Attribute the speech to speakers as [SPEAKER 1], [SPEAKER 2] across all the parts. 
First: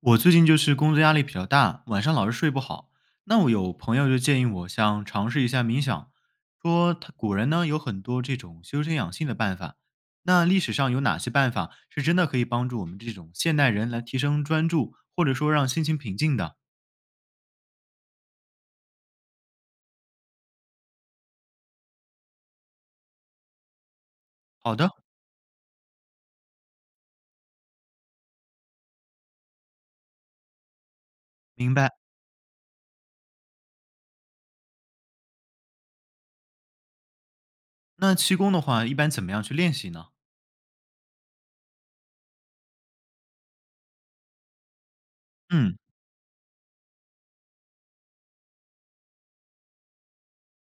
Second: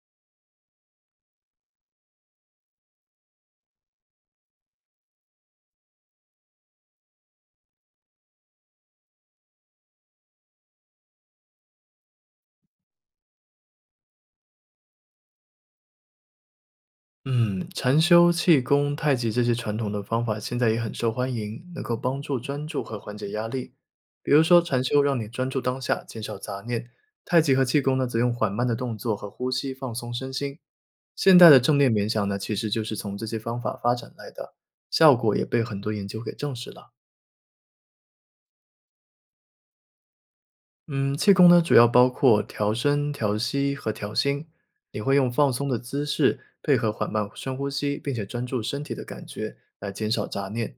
[SPEAKER 1] 我最近就是工作压力比较大，晚上老是睡不好。那我有朋友就建议我想尝试一下冥想，说他古人呢有很多这种修身养性的办法。那历史上有哪些办法是真的可以帮助我们这种现代人来提升专注，或者说让心情平静的？
[SPEAKER 2] 嗯，禅修、气功、太极这些传统的方法现在也很受欢迎，能够帮助专注和缓解压力。比如说，
[SPEAKER 1] 好
[SPEAKER 2] 禅
[SPEAKER 1] 的，
[SPEAKER 2] 修让你专注当下，减少杂念；太极和气功呢，则用缓慢的动作和呼吸放松身心。现代的
[SPEAKER 1] 明
[SPEAKER 2] 正念
[SPEAKER 1] 白。
[SPEAKER 2] 冥想呢，其实就是从这些方法发展来的，效果也被很多研究给证实了。
[SPEAKER 1] 那气功的话，一般怎么样去练习呢？
[SPEAKER 2] 嗯，气功呢，主要包括调身、调息和调心。你会用放松
[SPEAKER 1] 嗯，
[SPEAKER 2] 的姿势，配合缓慢深呼吸，并且专注身体的感觉，来减少杂念。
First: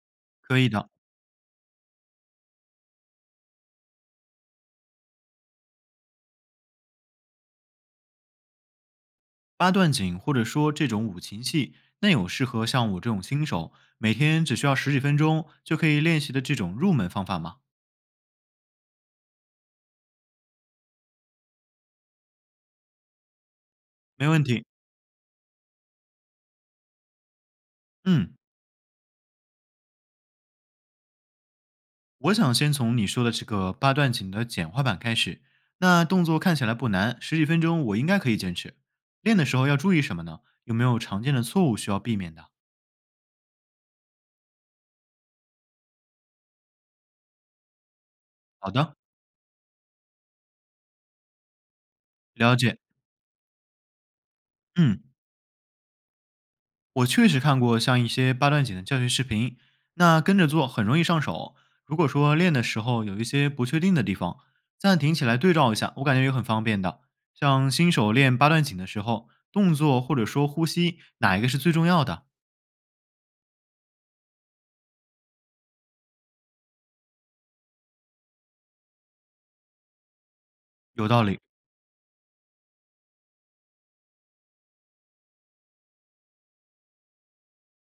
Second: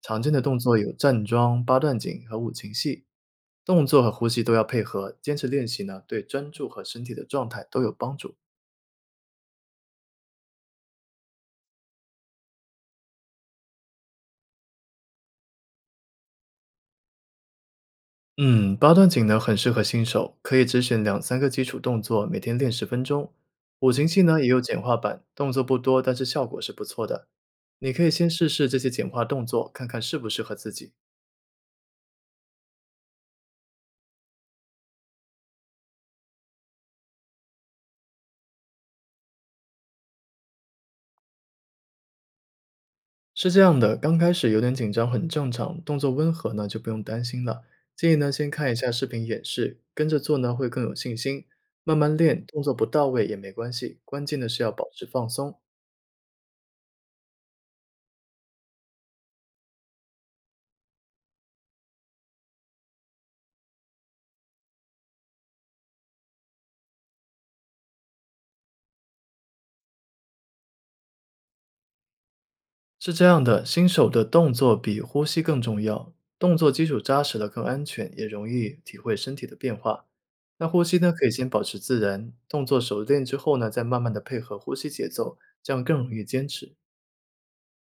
[SPEAKER 2] 常见的动
[SPEAKER 1] 可以
[SPEAKER 2] 作
[SPEAKER 1] 的。
[SPEAKER 2] 有站桩、八段锦和五禽戏。动作和呼吸都要配合，坚持练习呢，对专注和身体的状态都有帮助。
[SPEAKER 1] 八段锦或者说这种五禽戏，那有适合像我这种新手每天只需要十几分钟就可以练习的这种入门方法吗？
[SPEAKER 2] 嗯，八段锦呢很适合新手，可以只选两三个基础动作，每天练10分钟。五禽戏
[SPEAKER 1] 没
[SPEAKER 2] 呢
[SPEAKER 1] 问
[SPEAKER 2] 也有
[SPEAKER 1] 题。
[SPEAKER 2] 简化版，动作不多，但是效果是不错的。你可以先
[SPEAKER 1] 嗯，
[SPEAKER 2] 试试这些简化动作，看看适不适合自己。
[SPEAKER 1] 我想先从你说的这个八段锦的简化版开始。那动作看起来不难，十几分钟我应该可以坚持。练的时候要注意什么呢？有没有常见的错误需要避免的？
[SPEAKER 2] 是这样的，刚开始有点紧张很正常，动作温和呢就不用担心了。建议呢先看
[SPEAKER 1] 好
[SPEAKER 2] 一下
[SPEAKER 1] 的，
[SPEAKER 2] 视频演示，跟着做呢会更有信心。慢慢练，
[SPEAKER 1] 了
[SPEAKER 2] 动作
[SPEAKER 1] 解。
[SPEAKER 2] 不到位也没关系，关键的是要保
[SPEAKER 1] 嗯，
[SPEAKER 2] 持放松。
[SPEAKER 1] 我确实看过像一些八段锦的教学视频，那跟着做很容易上手。如果说练的时候有一些不确定的地方，暂停起来对照一下，我感觉也很方便的。像新手练八段锦的时候，动作或者说呼吸哪一个是最重要的？
[SPEAKER 2] 是这样的，新手的动作比呼吸更重要，动作基础扎实了更安全，也容易体会身体的变化。那呼吸
[SPEAKER 1] 有
[SPEAKER 2] 呢，
[SPEAKER 1] 道
[SPEAKER 2] 可以
[SPEAKER 1] 理。
[SPEAKER 2] 先保持自然，动作熟练之后呢，再慢慢的配合呼吸节奏，这样更容易坚持。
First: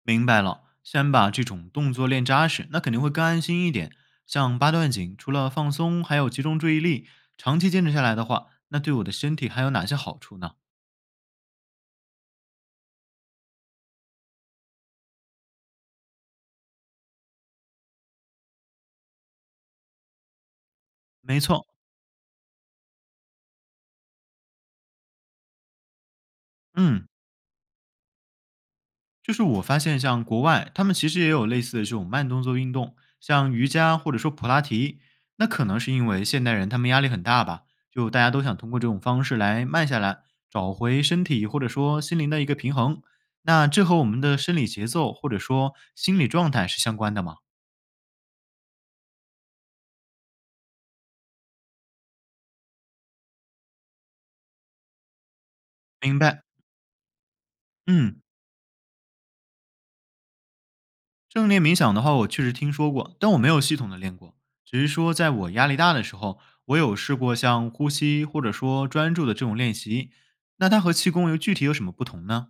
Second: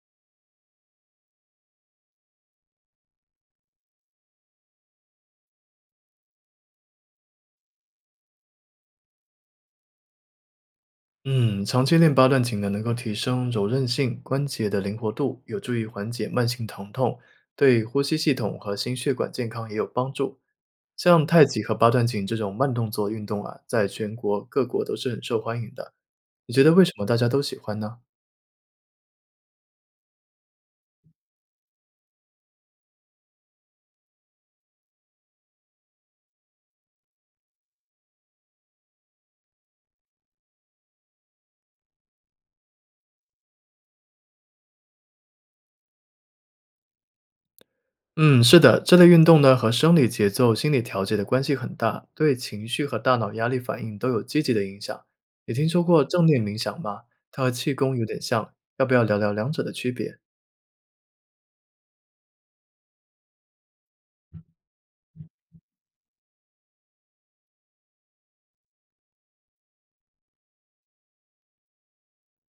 [SPEAKER 1] 明白了，先把这种动作练扎实，那肯定会更安心一点。像八段锦，除了放松，还有集中注意力，长期坚持下来的话，那对我的身体还有哪些好处呢？
[SPEAKER 2] 嗯，长期练八段锦呢，能够提升柔韧性、关节的灵活度，有助于缓解慢性疼痛，对呼吸系统和心血管健康也有帮助。像
[SPEAKER 1] 没
[SPEAKER 2] 太极
[SPEAKER 1] 错，
[SPEAKER 2] 和八段锦这种慢动作运动啊，在全国各国都是很受欢迎的。你觉得为什么
[SPEAKER 1] 嗯。
[SPEAKER 2] 大家都喜欢呢？
[SPEAKER 1] 就是我发现，像国外，他们其实也有类似的这种慢动作运动，像瑜伽或者说普拉提。那可能是因为现代人他们压力很大吧，就大家都想通过这种方式来慢下来，找回身体或者说心灵的一个平衡。那这和我们的生理节奏或者说心理状态是相关的吗？
[SPEAKER 2] 嗯，是的，这类运动呢和生理节奏、心理调节的关系很大，对情绪和大脑压力反应都有积极的影响。你听说过
[SPEAKER 1] 明
[SPEAKER 2] 正念
[SPEAKER 1] 白，
[SPEAKER 2] 冥想吗？它和气功有点
[SPEAKER 1] 嗯。
[SPEAKER 2] 像，要不要聊聊两者的区别？
[SPEAKER 1] 正念冥想的话，我确实听说过，但我没有系统的练过。只是说，在我压力大的时候，我有试过像呼吸或者说专注的这种练习。那它和气功又具体有什么不同呢？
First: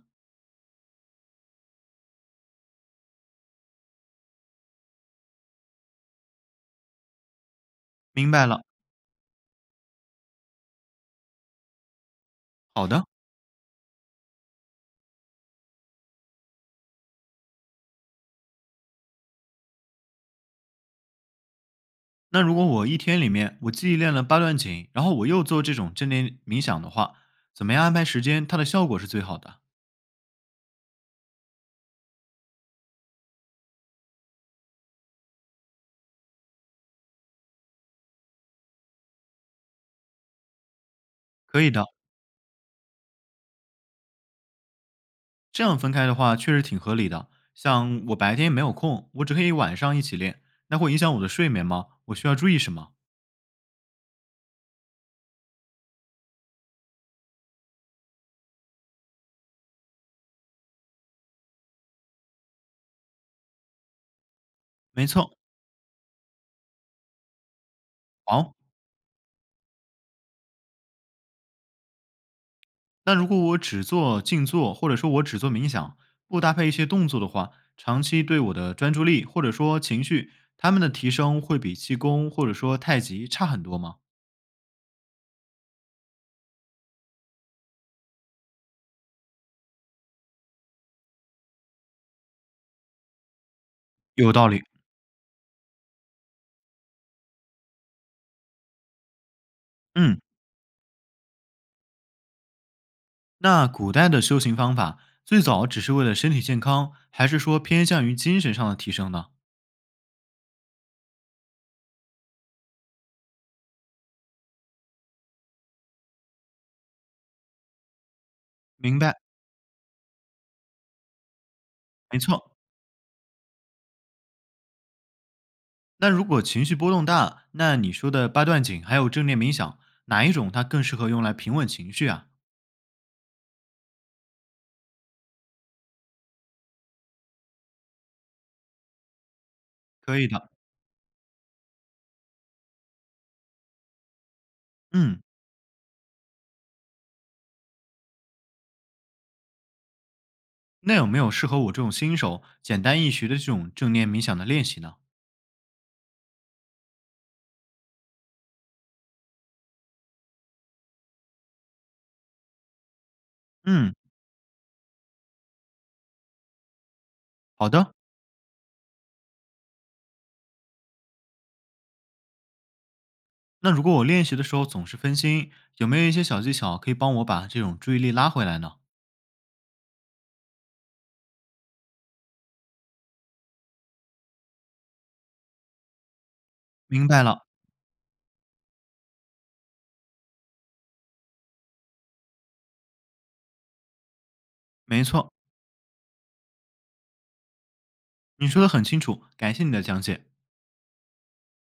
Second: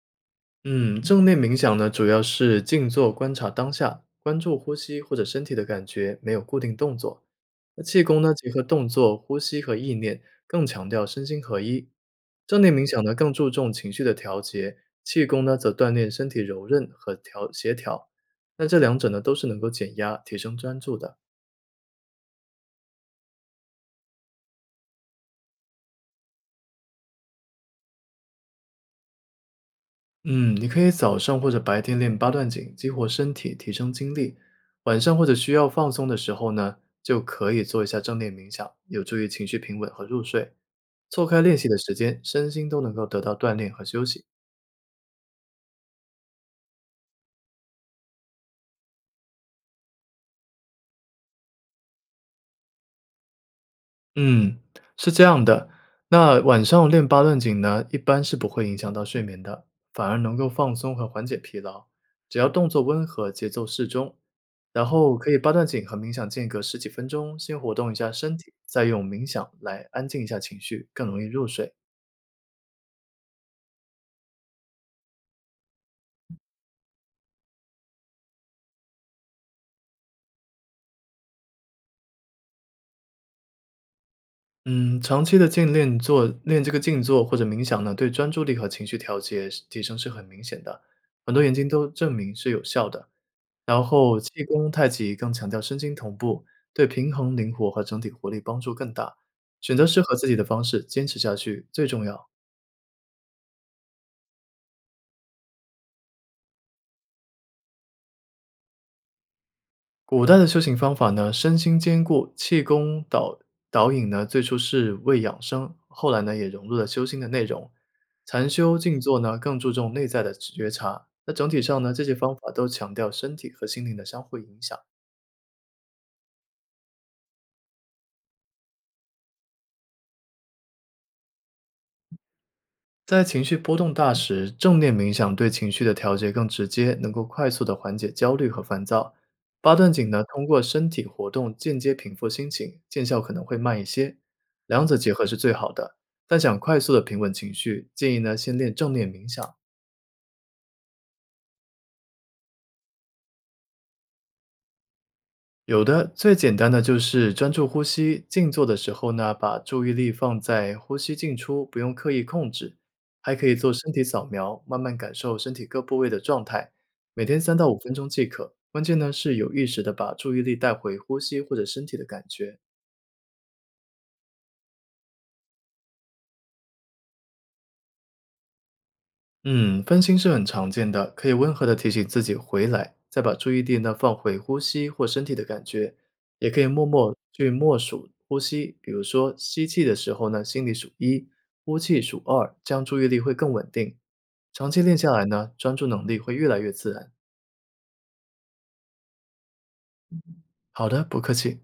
[SPEAKER 2] 嗯，正念冥想呢，主要是静坐观察当下，关注呼吸或者身体的感觉，没有固定动作。那气功
[SPEAKER 1] 明
[SPEAKER 2] 呢，
[SPEAKER 1] 白
[SPEAKER 2] 结合
[SPEAKER 1] 了，
[SPEAKER 2] 动作、呼吸和意念，更强调身心合一。正念冥
[SPEAKER 1] 好
[SPEAKER 2] 想
[SPEAKER 1] 的。
[SPEAKER 2] 呢，更注重情绪的调节，气功呢，则锻炼身体柔韧和调协调。那这两者呢，都是能够减压、提升专注的。
[SPEAKER 1] 那如果我一天里面我既练了八段锦，然后我又做这种正念冥想的话，怎么样安排时间，它的效果是最好的？
[SPEAKER 2] 嗯，你可以早上或者白天练八段锦，激活身体，提升精力；晚上或者需要放松的时候呢，就可以做一下正念冥想，有助于情绪平稳和入睡。错开练
[SPEAKER 1] 可
[SPEAKER 2] 习
[SPEAKER 1] 以
[SPEAKER 2] 的
[SPEAKER 1] 的，
[SPEAKER 2] 时间，身心都能够得到锻炼和休息。
[SPEAKER 1] 这样分开的话确实挺合理的。像我白天没有空，我只可以晚上一起练，那会影响我的睡眠吗？我需要注意什么？
[SPEAKER 2] 嗯，是这样的。那晚上练八段锦呢，一般是不会影响到睡眠的，反而能够放松和缓解疲劳。只要动作温和，节奏适中，然
[SPEAKER 1] 没
[SPEAKER 2] 后可
[SPEAKER 1] 错，
[SPEAKER 2] 以八段锦和冥想间隔十几分钟，先活动一下身体，
[SPEAKER 1] 好。
[SPEAKER 2] 再用冥想来安静一下情绪，更容易入睡。
[SPEAKER 1] 那如果我只做静坐，或者说我只做冥想，不搭配一些动作的话，长期对我的专注力或者说情绪，他们的提升会比气功或者说太极差很多吗？
[SPEAKER 2] 嗯，长期的静练做练这个静坐或者冥想呢，对专注力和情绪调节是提升是很明显的，很多研究都证明是有效的。然后
[SPEAKER 1] 有
[SPEAKER 2] 气
[SPEAKER 1] 道理。
[SPEAKER 2] 功、太极更强调身心同步，对平衡、灵活和整体活力帮助更大。选择适合
[SPEAKER 1] 嗯，
[SPEAKER 2] 自己的方式，坚持下去最重要。
[SPEAKER 1] 那古代的修行方法最早只是为了身体健康，还是说偏向于精神上的提升呢？
[SPEAKER 2] 古代的修行方法呢，身心兼顾，气功导引呢，最初是为养生，后来呢也融入了修心的内容。禅修、静
[SPEAKER 1] 明白，
[SPEAKER 2] 坐呢，更注重内在的觉察。那整体上呢，这些
[SPEAKER 1] 没
[SPEAKER 2] 方法
[SPEAKER 1] 错。
[SPEAKER 2] 都强调身体和心灵的相互影响。
[SPEAKER 1] 那如果情绪波动大，那你说的八段锦还有正念冥想，哪一种它更适合用来平稳情绪啊？
[SPEAKER 2] 在情绪波动大时，正念冥想对情绪的调节更直接，能够快速的缓解焦虑和烦躁。八段锦
[SPEAKER 1] 可
[SPEAKER 2] 呢，
[SPEAKER 1] 以
[SPEAKER 2] 通
[SPEAKER 1] 的。
[SPEAKER 2] 过身体活动间接平复心情，见效可能会慢一些。两者结
[SPEAKER 1] 嗯，
[SPEAKER 2] 合是最好的，但想快速的平稳情绪，建议呢先练正念冥想，
[SPEAKER 1] 那有没有适合我这种新手简单易学的这种正念冥想的练习呢？
[SPEAKER 2] 有的，最简单的就是专注呼吸，静坐的时候呢，把注意力放在呼吸进出，不用刻意控制。还可以做身
[SPEAKER 1] 嗯，
[SPEAKER 2] 体扫描，慢慢感受身体各部位的状态，每天三到
[SPEAKER 1] 好
[SPEAKER 2] 五分
[SPEAKER 1] 的。
[SPEAKER 2] 钟即可。关键呢是有意识的把注意力带回呼吸或者身体的感觉。
[SPEAKER 1] 那如果我练习的时候总是分心，有没有一些小技巧可以帮我把这种注意力拉回来呢？
[SPEAKER 2] 嗯，分心是很常见的，可以温和的提醒自己回来，再把注意力呢放回呼吸或身体的感觉，也可以默
[SPEAKER 1] 明
[SPEAKER 2] 默
[SPEAKER 1] 白了，
[SPEAKER 2] 去默数呼吸，比如说吸气的时候呢，心里数一，呼气数二，这样注意力会更稳定。长期练
[SPEAKER 1] 没
[SPEAKER 2] 下来
[SPEAKER 1] 错，
[SPEAKER 2] 呢，专注能力会越来越自然。
[SPEAKER 1] 你说的很清楚，感谢你的讲解。
[SPEAKER 2] 好的，不客气。